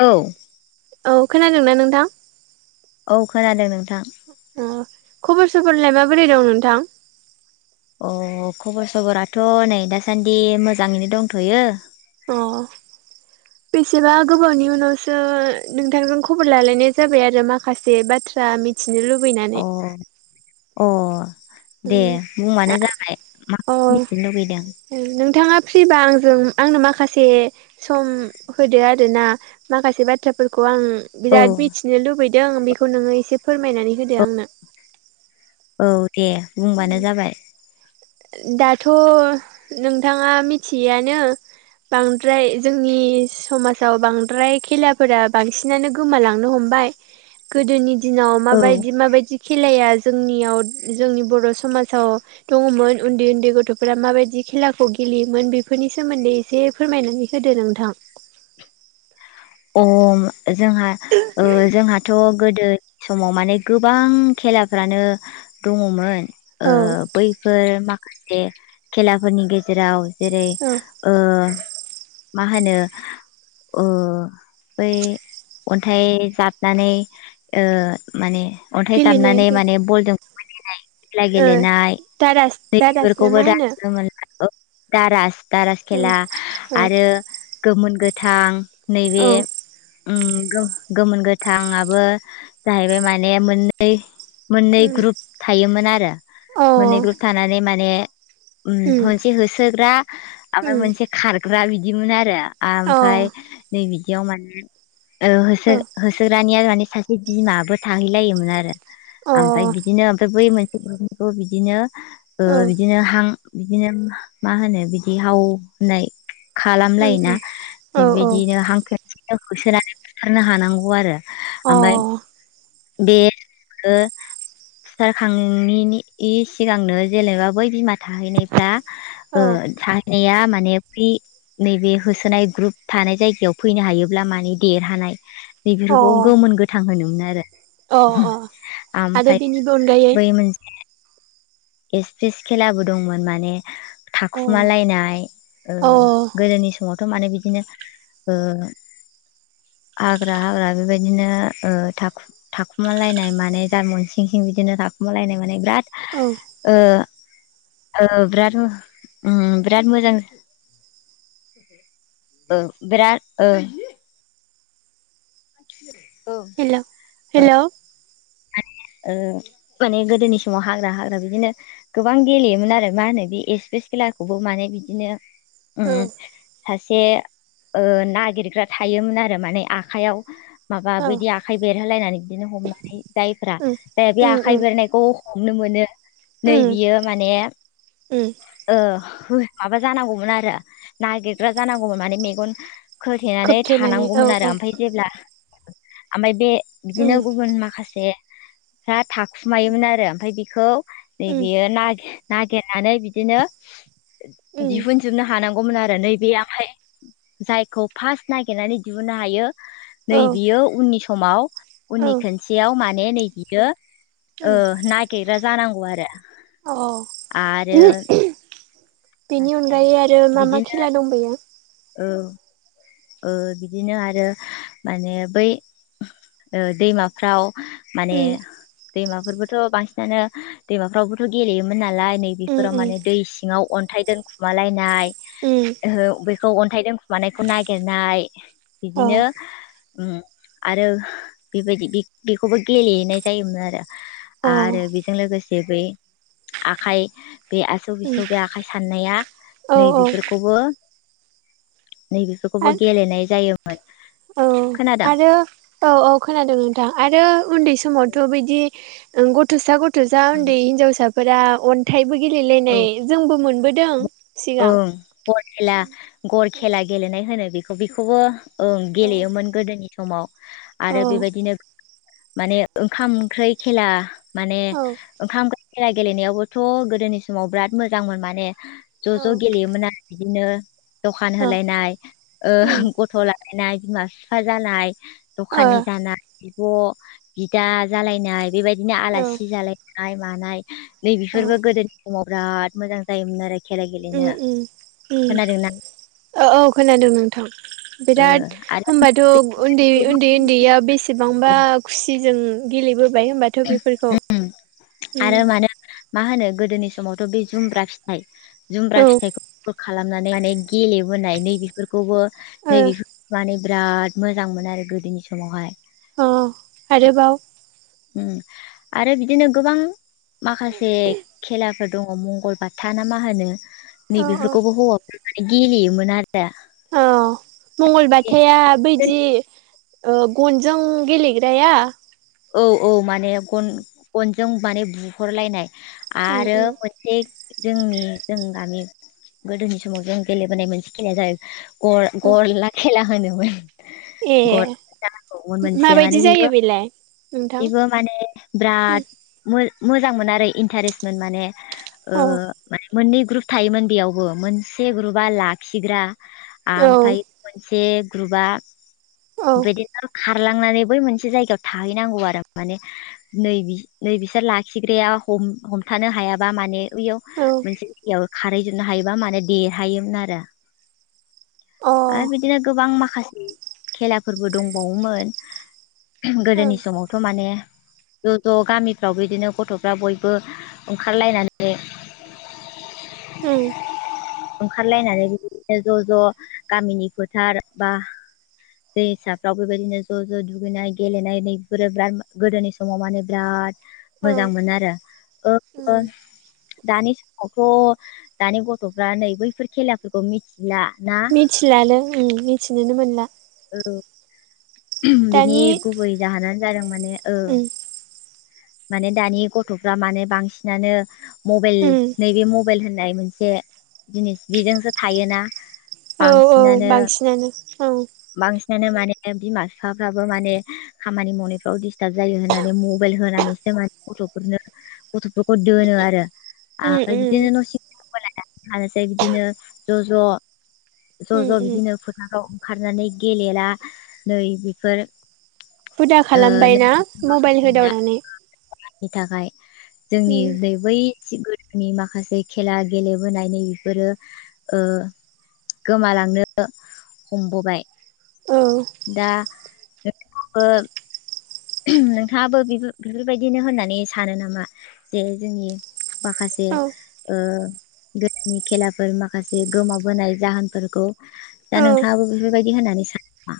औ औ खोनादोंना नोंथां। औ खोनादों नोंथां। अ खबर सबरलाय माबोरै दं नोंथां? अ खबर सबराथ' नै दासान्दि मोजाङैनो दंथ'यो। अ बेसेबा गोबावनि उनावसो नोंथांजों खबर लालायनाय जाबाय आरो माखासे बाथ्रा बाथ्रख मिथिनो अ लुबैनानै। अ दे उम बुंबानो जाबाय मा अ मिथिनो लुबैदों। नोंथाङा फ्रिबा आंजों आंनो माखासे सम होदो आरोना माखासे बाथ्राफोरखौ आं औ बिराद मिथिनो लुबैदों बेखौ नोङो एसे फोरमायनानै होदो औ आंनो औ दे उम बुंबानो जाबाय। दाथ' नोंथाङा मिथियोयानो बांद्राय जोंनि समाजाव बांद्राय खेलाफोरा बांसिनानो गोमालांनो हम बाय गोदोनि दिनाव औ माबायदि माबायदि खेलाया जोंनियाव जोंनि बर' समाजाव दङमोन उन्दै उन्दै गथ'फोरा माबायदि खेलाखौ गेलेयोमोन बेफोरनि सोमोन्दै एसे फोरमायनानै होदो नोंथां। अम जोंहा जोंहाथ' गोदो समाव माने गोबां खेलाफ्रानो दङमोन। औ बैफोर माखासे खेलाफोरनि गेजेराव जेरै औ ओ मा होनो ओ बै अन्थाइ जाबनानै ओ माने अन्थाइ गेलेनाय जाबनानै माने बलजों खेला ओ गेलेनाय दारास नै दारास ना मा बेफोरखौबो दा होनो नुनो मोनला दारास दारास औ खेला आरो औ गोमोन गोथां नैबे औ गोमोन गोथाङाबो जाहैबाय माने मोननै अ मोननै ग्रुप थायोमोन आरो मोननै ग्रुप थानानै माने उम मोनसे होसोग्रा आमफ्राय मोनसे खारग्रा बिदिमोन आरो अ ओमफ्राय नै बिदियाव माने ओ अ होसो औ होसोग्रानिया माने सासे बिमाबो थाहैलायोमोन आरो अ औ ओमफ्राय बिदिनो ओमफ्राय बै मोनसे खौ बिदिनो ओ औ बिदिनो हां बिदिनो मा होनो बिदि हाव होननाय अ खालामलायोना औ बेबायदिनो हां खेबसेनो होसोनानै बुथारनो हानांगौ आरो ओमफ्राय बे ओ सिथारखांनायनि सिगांनो जेनेबा बै बिमा थाहैनायफ्रा ओ थाहै- नाया माने फ्रि नैबे होसोनाय ग्रुप थानाय जायगायाव फैनो हायोब्ला माने देरहानाय अ बेफोरखौ गोमोन गोथां होनोमोन आरो अ अ आरो ओमफ्राय बेनिबो अनगायै बै मोनसे एस पिस खेलाबो दंमोन माने अ थाखुमालायनाय ओ अ गोदोनि समावथ' माने बिदिनो ओ [inaudible] हाग्रा हाग्रा बेबायदिनो ओ थाखु थाखुमालायनाय माने जारमन सिं सिं बिदिनो थाखु- मालायनाय माने बिराद औ ओ औ बिराद उम बिराद मोजां औ बिराद ओ ओ हेल हेलौ ओ माने गोदोनि समाव हाग्रा हाग्रा बिदिनो गोबां गेलेयोमोन आरो मा होनो बे एस पिस खेलाखौबो माने बिदिनो उम सासे ओ नागिरग्रा थायोमोन आरो माने आखाइयाव माबा औ बिदि आखाइ बेरहोलायनानै बिदिनो हमनानै जायफ्रा उम जाय बे उम आखाइ उम बेरनायखौ हमनो मोनो उम नैबेयो माने उम ओ माबा जानांगौमोन आरो नागिरग्रा जानांगौमोन माने मेगन खोथेनानै खोबथेनानै औ थानांगौमोन आरो औ ओमफाय जेब्ला ओमफाय बे उम बिदिनो गुबुन माखासे फ्रा थाखुमायोमोन आरो ओमफाय बेखौ उम नैबेयो नागिर नागिरनानै बिदिनो उम दिहुनजोबनो हानांगौ- मोन आरो नैबे आखाय जायखौ फार्स्ट नागिरनानै दिहुननो हायो नै औ बियो उननि समाव उननि औ खनसेयाव माने नै बियो ओ उम नागेरग्रा जानांगौ आरो आरो अ बेनि माने अनगायै आरो मा मा खेला दंबोयो औ ओ बिदिनो आरो माने बै ओ दैमाफ्राव माने उम दैमाफोरबोथ' बांसिनानो दैमाफ्रावबोथ' गेलेयोमोन ना- लाय नै उम बेफोराव उम माने दै सिङाव अन्थाइ दोनखुमालायनाय उम ओ बेखौ खौ अन्थाइ दोनखुमानायखौ नागिरनाय अ बिदिनो उम आरो बेबायदि बेखौबो गेलेनाय जायोमोन आरो अ आरो बेजों लोगोसे बै आखाय बे आसौ उम बिसौ बे आखाइ साननाया औ नै औ आरो बेफोरखौबो नै खौबो गेलेनाय जायो। औ खोनादों आरो औ औ खोनादों नोंथां आरो उन्दै स समावथ' बिदि ओ गथ'सा गथ'सा ओन्दै हिनजावसाफोरा अनथाइ बो गेलेलायनाय औ जोंबो मोनबोदों। सिगां ओं गर खेला गर खेला गेलेनाय होनो बेखौ बेखौबो ओं औ गेलेयोमोन गोदोनि समाव औ आरो बेबायदिनो माने ओंखाम ओंख्रै खेला माने औ ओंखाम खेला गेलेनायावबोथ' गोदोनि समाव बिराद मोजांमोन माने ज' औ ज' गेलेयोमोन आरो बिदिनो दखान औ होलायनाय ओ उम गथ' लालायनाय बिमा बिफा जानाय ओ दखानि जानाय बिब' बिदा जालायनाय बेबायदिनो औ आलासि जालाय नाय मानाय औ नैबेफोरबो गोदोनि समाव बिराद मोजां जायोमोन आरोखि। उम उम औ औ खोनादों नोंथां। ओ बिराद आरो होमबाथ' बे ओन्दै ओन्दै गोबां ओन्दैयाव बेसेबांबा खुसिजों गेलेबोबाय होनोमबाथ' बेफोरखौ आरो मानो मा होनो गोदोनि समावथ' बे जुमब्रा फिथाइ जुमब्रा औ फिथाइखौ खालामनानै माने गेलेबोनाय नै बेेफोरखौबो ओ नै माने बिराद मोजां मोनो आरो गोदोनि समावहाय अ आरोबाव आरो बिदिनो गोबां माखासे खेलाफोर दङ' मंगलबाथा ना मा होनो औ औ नैबेफोरखौबो हौवाफोरा माने गेलेयोमोन आरो औ मंगलबथाया बैदि ओ गनजों गेलेग्राया औ औ माने गन गनजों माने बुहरलायनाय। उम आरो उम मोनसे जोंनि जों गामि गोदोनि समाव जों गेलेबोनाय मोनसे खेलाया जाहै गर गरला खेला होनोमोन। ए गर [inaudible] मोनसेया माबायदि माने जायो बेबो बेलाय नोंथां बेबो माने बिराद मोजांमोन आरो इन्टारेस्टमोन माने ओ औ माने मोननै ग्रुप थायोमोन बेयावबो मोनसे ग्रुपआ लाखिग्रा औ आमफ्रायो मोनसे ग्रुपआ औ बिदिनो खारलांनानै बै मोनसे जायगायाव थाहैनांगौ आरो माने नै बिस नै बिसोर लाखिग्राया हम-हमथानो हायाबा माने ओइयाव मोनसेयाव खारहैजोबनो हायोबा माने देरहायोमोन आरो। आरो औ बिदिनो गोबां माखासे खेलाफोरबो दंबावोमोन अ गोदोनि ओं समावथ' माने ज' ज' गामिफ्राव बिदिनो गथ'फ्रा बयबो ओंखारलायनानै उम ओंखारलायनानै बिदिनो ज' ज' गामिनि फोथार बा दैसाफ्राव बेबायदिनो ज' ज' दुगैनाय गेलेनाय नैफोरो बिराद गोदोनि समाव माने बिराद औ मोजांमोन आरो ओ उम दानि समावथ' दानि गथ'फ्रा नै बैफोर खेलाफोरखौ मिथि मिथिलानो उम मिथिनोनो मोनला औ बिनि दानि गुबै जाहोनानो जादों माने ओ उम माने दानि गथ'फ्रा माने बांसिनानो मबेइल उम नैबे मबे मबेइल होननाय मोनसे जिनिस बेजोंसो थायोना। औ औ बांसिनानो बांसिनानो औ बांसिनानो माने बिमा- बिफाफ्राबो माने खामानि मावनायफ्राव दिडिस्टार्ब जायो होननानै मबाइल होनानैसो माने गथ'फोरनो गथ'फोरखौ दोनो आरो उम आमफ्राय उम बिदिनो [unintelligible] थानोसै बिदिनो ज' ज' ज' उम ज' उम बिदिनो फोथाराव ओंखारनानै गेलेला नै बेफोर हुदा ओ खालामबाय ना मबाइल होदावनानै [unintelligible] नि थाखाय जोंनि उम नै बै सि गो नि माखासे खेला गेलेबोनाय नै बेफोरो ओ गोमालांनो हमबोबाय औ दा [unintelligible] नोंथाङाबो बेफोर बेफोरबायदिनो होननानै सानो नामा जे जोंनि माखासे औ ओ गोदोनि खेलाफोर माखासे गोमाबोनाय जाहोनफोरखौ दा औ नोंथाङाबो बेफोरबायदि दि होननानै सानो‌ नामा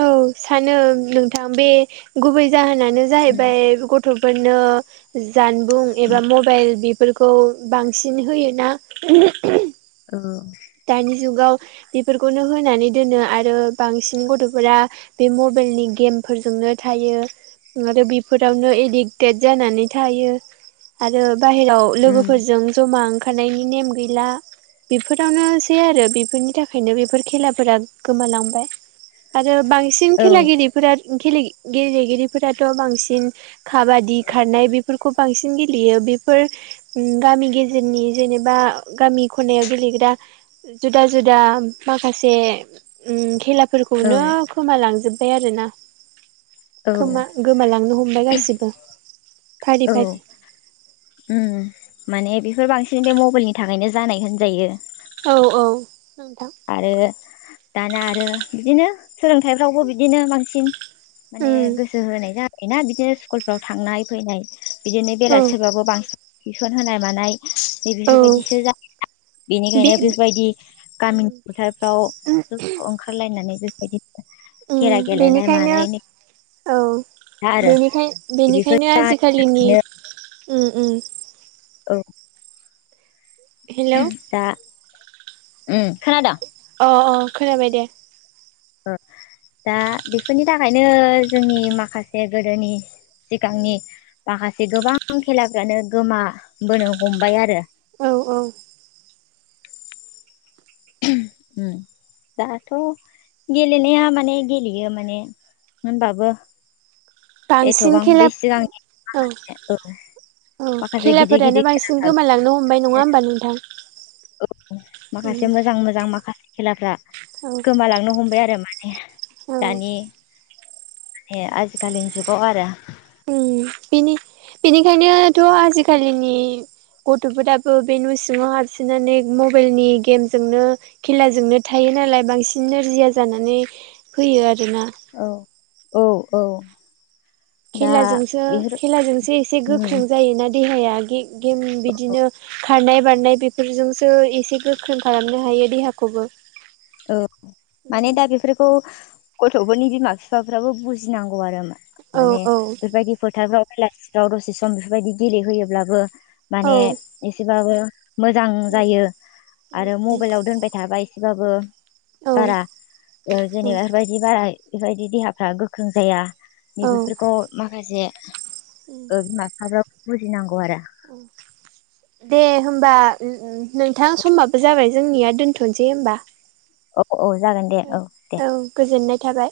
औ सानो नोंथां बे गुबै जाहोनानो उम जाहैबाय गथ'फोर दिनो जानबुं एबा मबाइल बेफोरखौ बांसिन होयोना औ दानि जुगाव बेफोरखौनो होनानै दोनो आरो बांसिन गथ'फोरा बे म बाइल नि गेमफोरजोंनो थायो आरो बेफोरावनो एडिक्टेड जानानै थायो आरो बाहेराव लोगोफोरजों ज'मा ओंखारनायनि नेम गैला बेफोर जावनो सै आरो बेफोरनि थाखायनो बेफोर खेलाफोरा गोमालांबाय आ रो बांसिन औ खेलागिरिफोरा गेले गेलेगिरिफोराथ' बांसिन खाबादि खारनाय बेफोरखौ बांसि सिन गेलेयो बेफोर गामि गेजेरनि जेनेबा गामि खनायाव गेलेग्रा जुदा जुदा माखासेे उम खेला औ फोरखौनो खोमालांजोब्बाय आरोना औ खोमा गोमालांनो हमबाय गासिबो फारि फारि उ माने बेफोर बांसिन बे मबाइलनि थाखायनो जानाय होनजायो औ औ नोंथां आरो दाना आरो बिदिनो सोलोंथाइफ्रावबो बिदिनो बांसिन माने उम गोसो होनाय जायो ना बिदिनो स्कुलफ्राव थांनाय फैनाय बिदिनो औ बेलासिबाबो बांसिन थिउसन होनाय मानाय औ बेफोरबायदिसो [unintelligible] बे बेनिखायनो बेफोरबायदि उम गामिनि फोथारफ्राव ओंखारलायनानै बेफोरबायदिथ खेला उम गेलेनाय बेनिखायनो मानायनि औ बेनिखाय बेफोरनो बेनिखायनो आजिखालिनि उम उम औ हेलौ दा उम खोनादों अ अ खोनाबाय दे र दा बेफोरनि थाखायनो जोंनि माखासे गोदोनि सिगांनि माखासे गोबां खेलाफ्रानो गोमाबोनो हमबाय आरो औ औ उम दाथ' गेलेनाया माने गेलेयो माने होनबाबो बांसिन एथ'बां खेला बे सिगांनि औ औ औ माखासे गिदिर खेलाफोरानो गिदिर बांसिन खेलाफ्रा गोमालांनो हमबाय। नङा होमबा नोंथां? औ उम माखासे मोजां मोजां माखासे खेलाफ्रा औ गोमालांनो हमबाय आरो माने। औ दानि माने आजिखालिनि जुगाव आरो। उम बिनि बिनिखायनोथ' आजिखालिनि गथ'फोराबो बे न' सिङाव हाबसोनानै मबाइलनि गेमजोंनो खेलाजोंनो थाय यो नालाय बांसिन नोरजिया जानानै फैयो आरोना। औ औ औ। दा खेलाजोंसो बेफोर खेलाजोंसो एसे गोख्रों उम जायोना देहाया गे-गेम बिदिनो खारनाय बारनाय बेफोरजोंसो एसे गोख्रों खालामनो हायो देहाखौबो। औ माने दा बेफोरखौ गथ'फोरनि बिमा बिफाफ्राबो बुजिनांगौ आरो औ मा-माने औ बेफोरबायदि फोथारफ्राव बेलासिफ्राव दसे सम बेफोरबायदि गेलेहोयोब्लाबो औ माने एसेबाबो मोजां जायो आरो मबाइलाव दोनबाय थाबा एसेबाबो बारा ओ जेनेबा बेफोरबायदि बारा बेफोरबायदि देहाफ्रा गोख्रों जाया। औ नैबेफोरखौ माखासे ओ बिफा बिफाफ्राबो बुजिनांगौ। आरो दे होमबा नोंथां समबाबो जाबाय जोंनिया दोनथ'नसै होमबा। औ औ जागोन दे दे औ गोजोननाय थाबाय।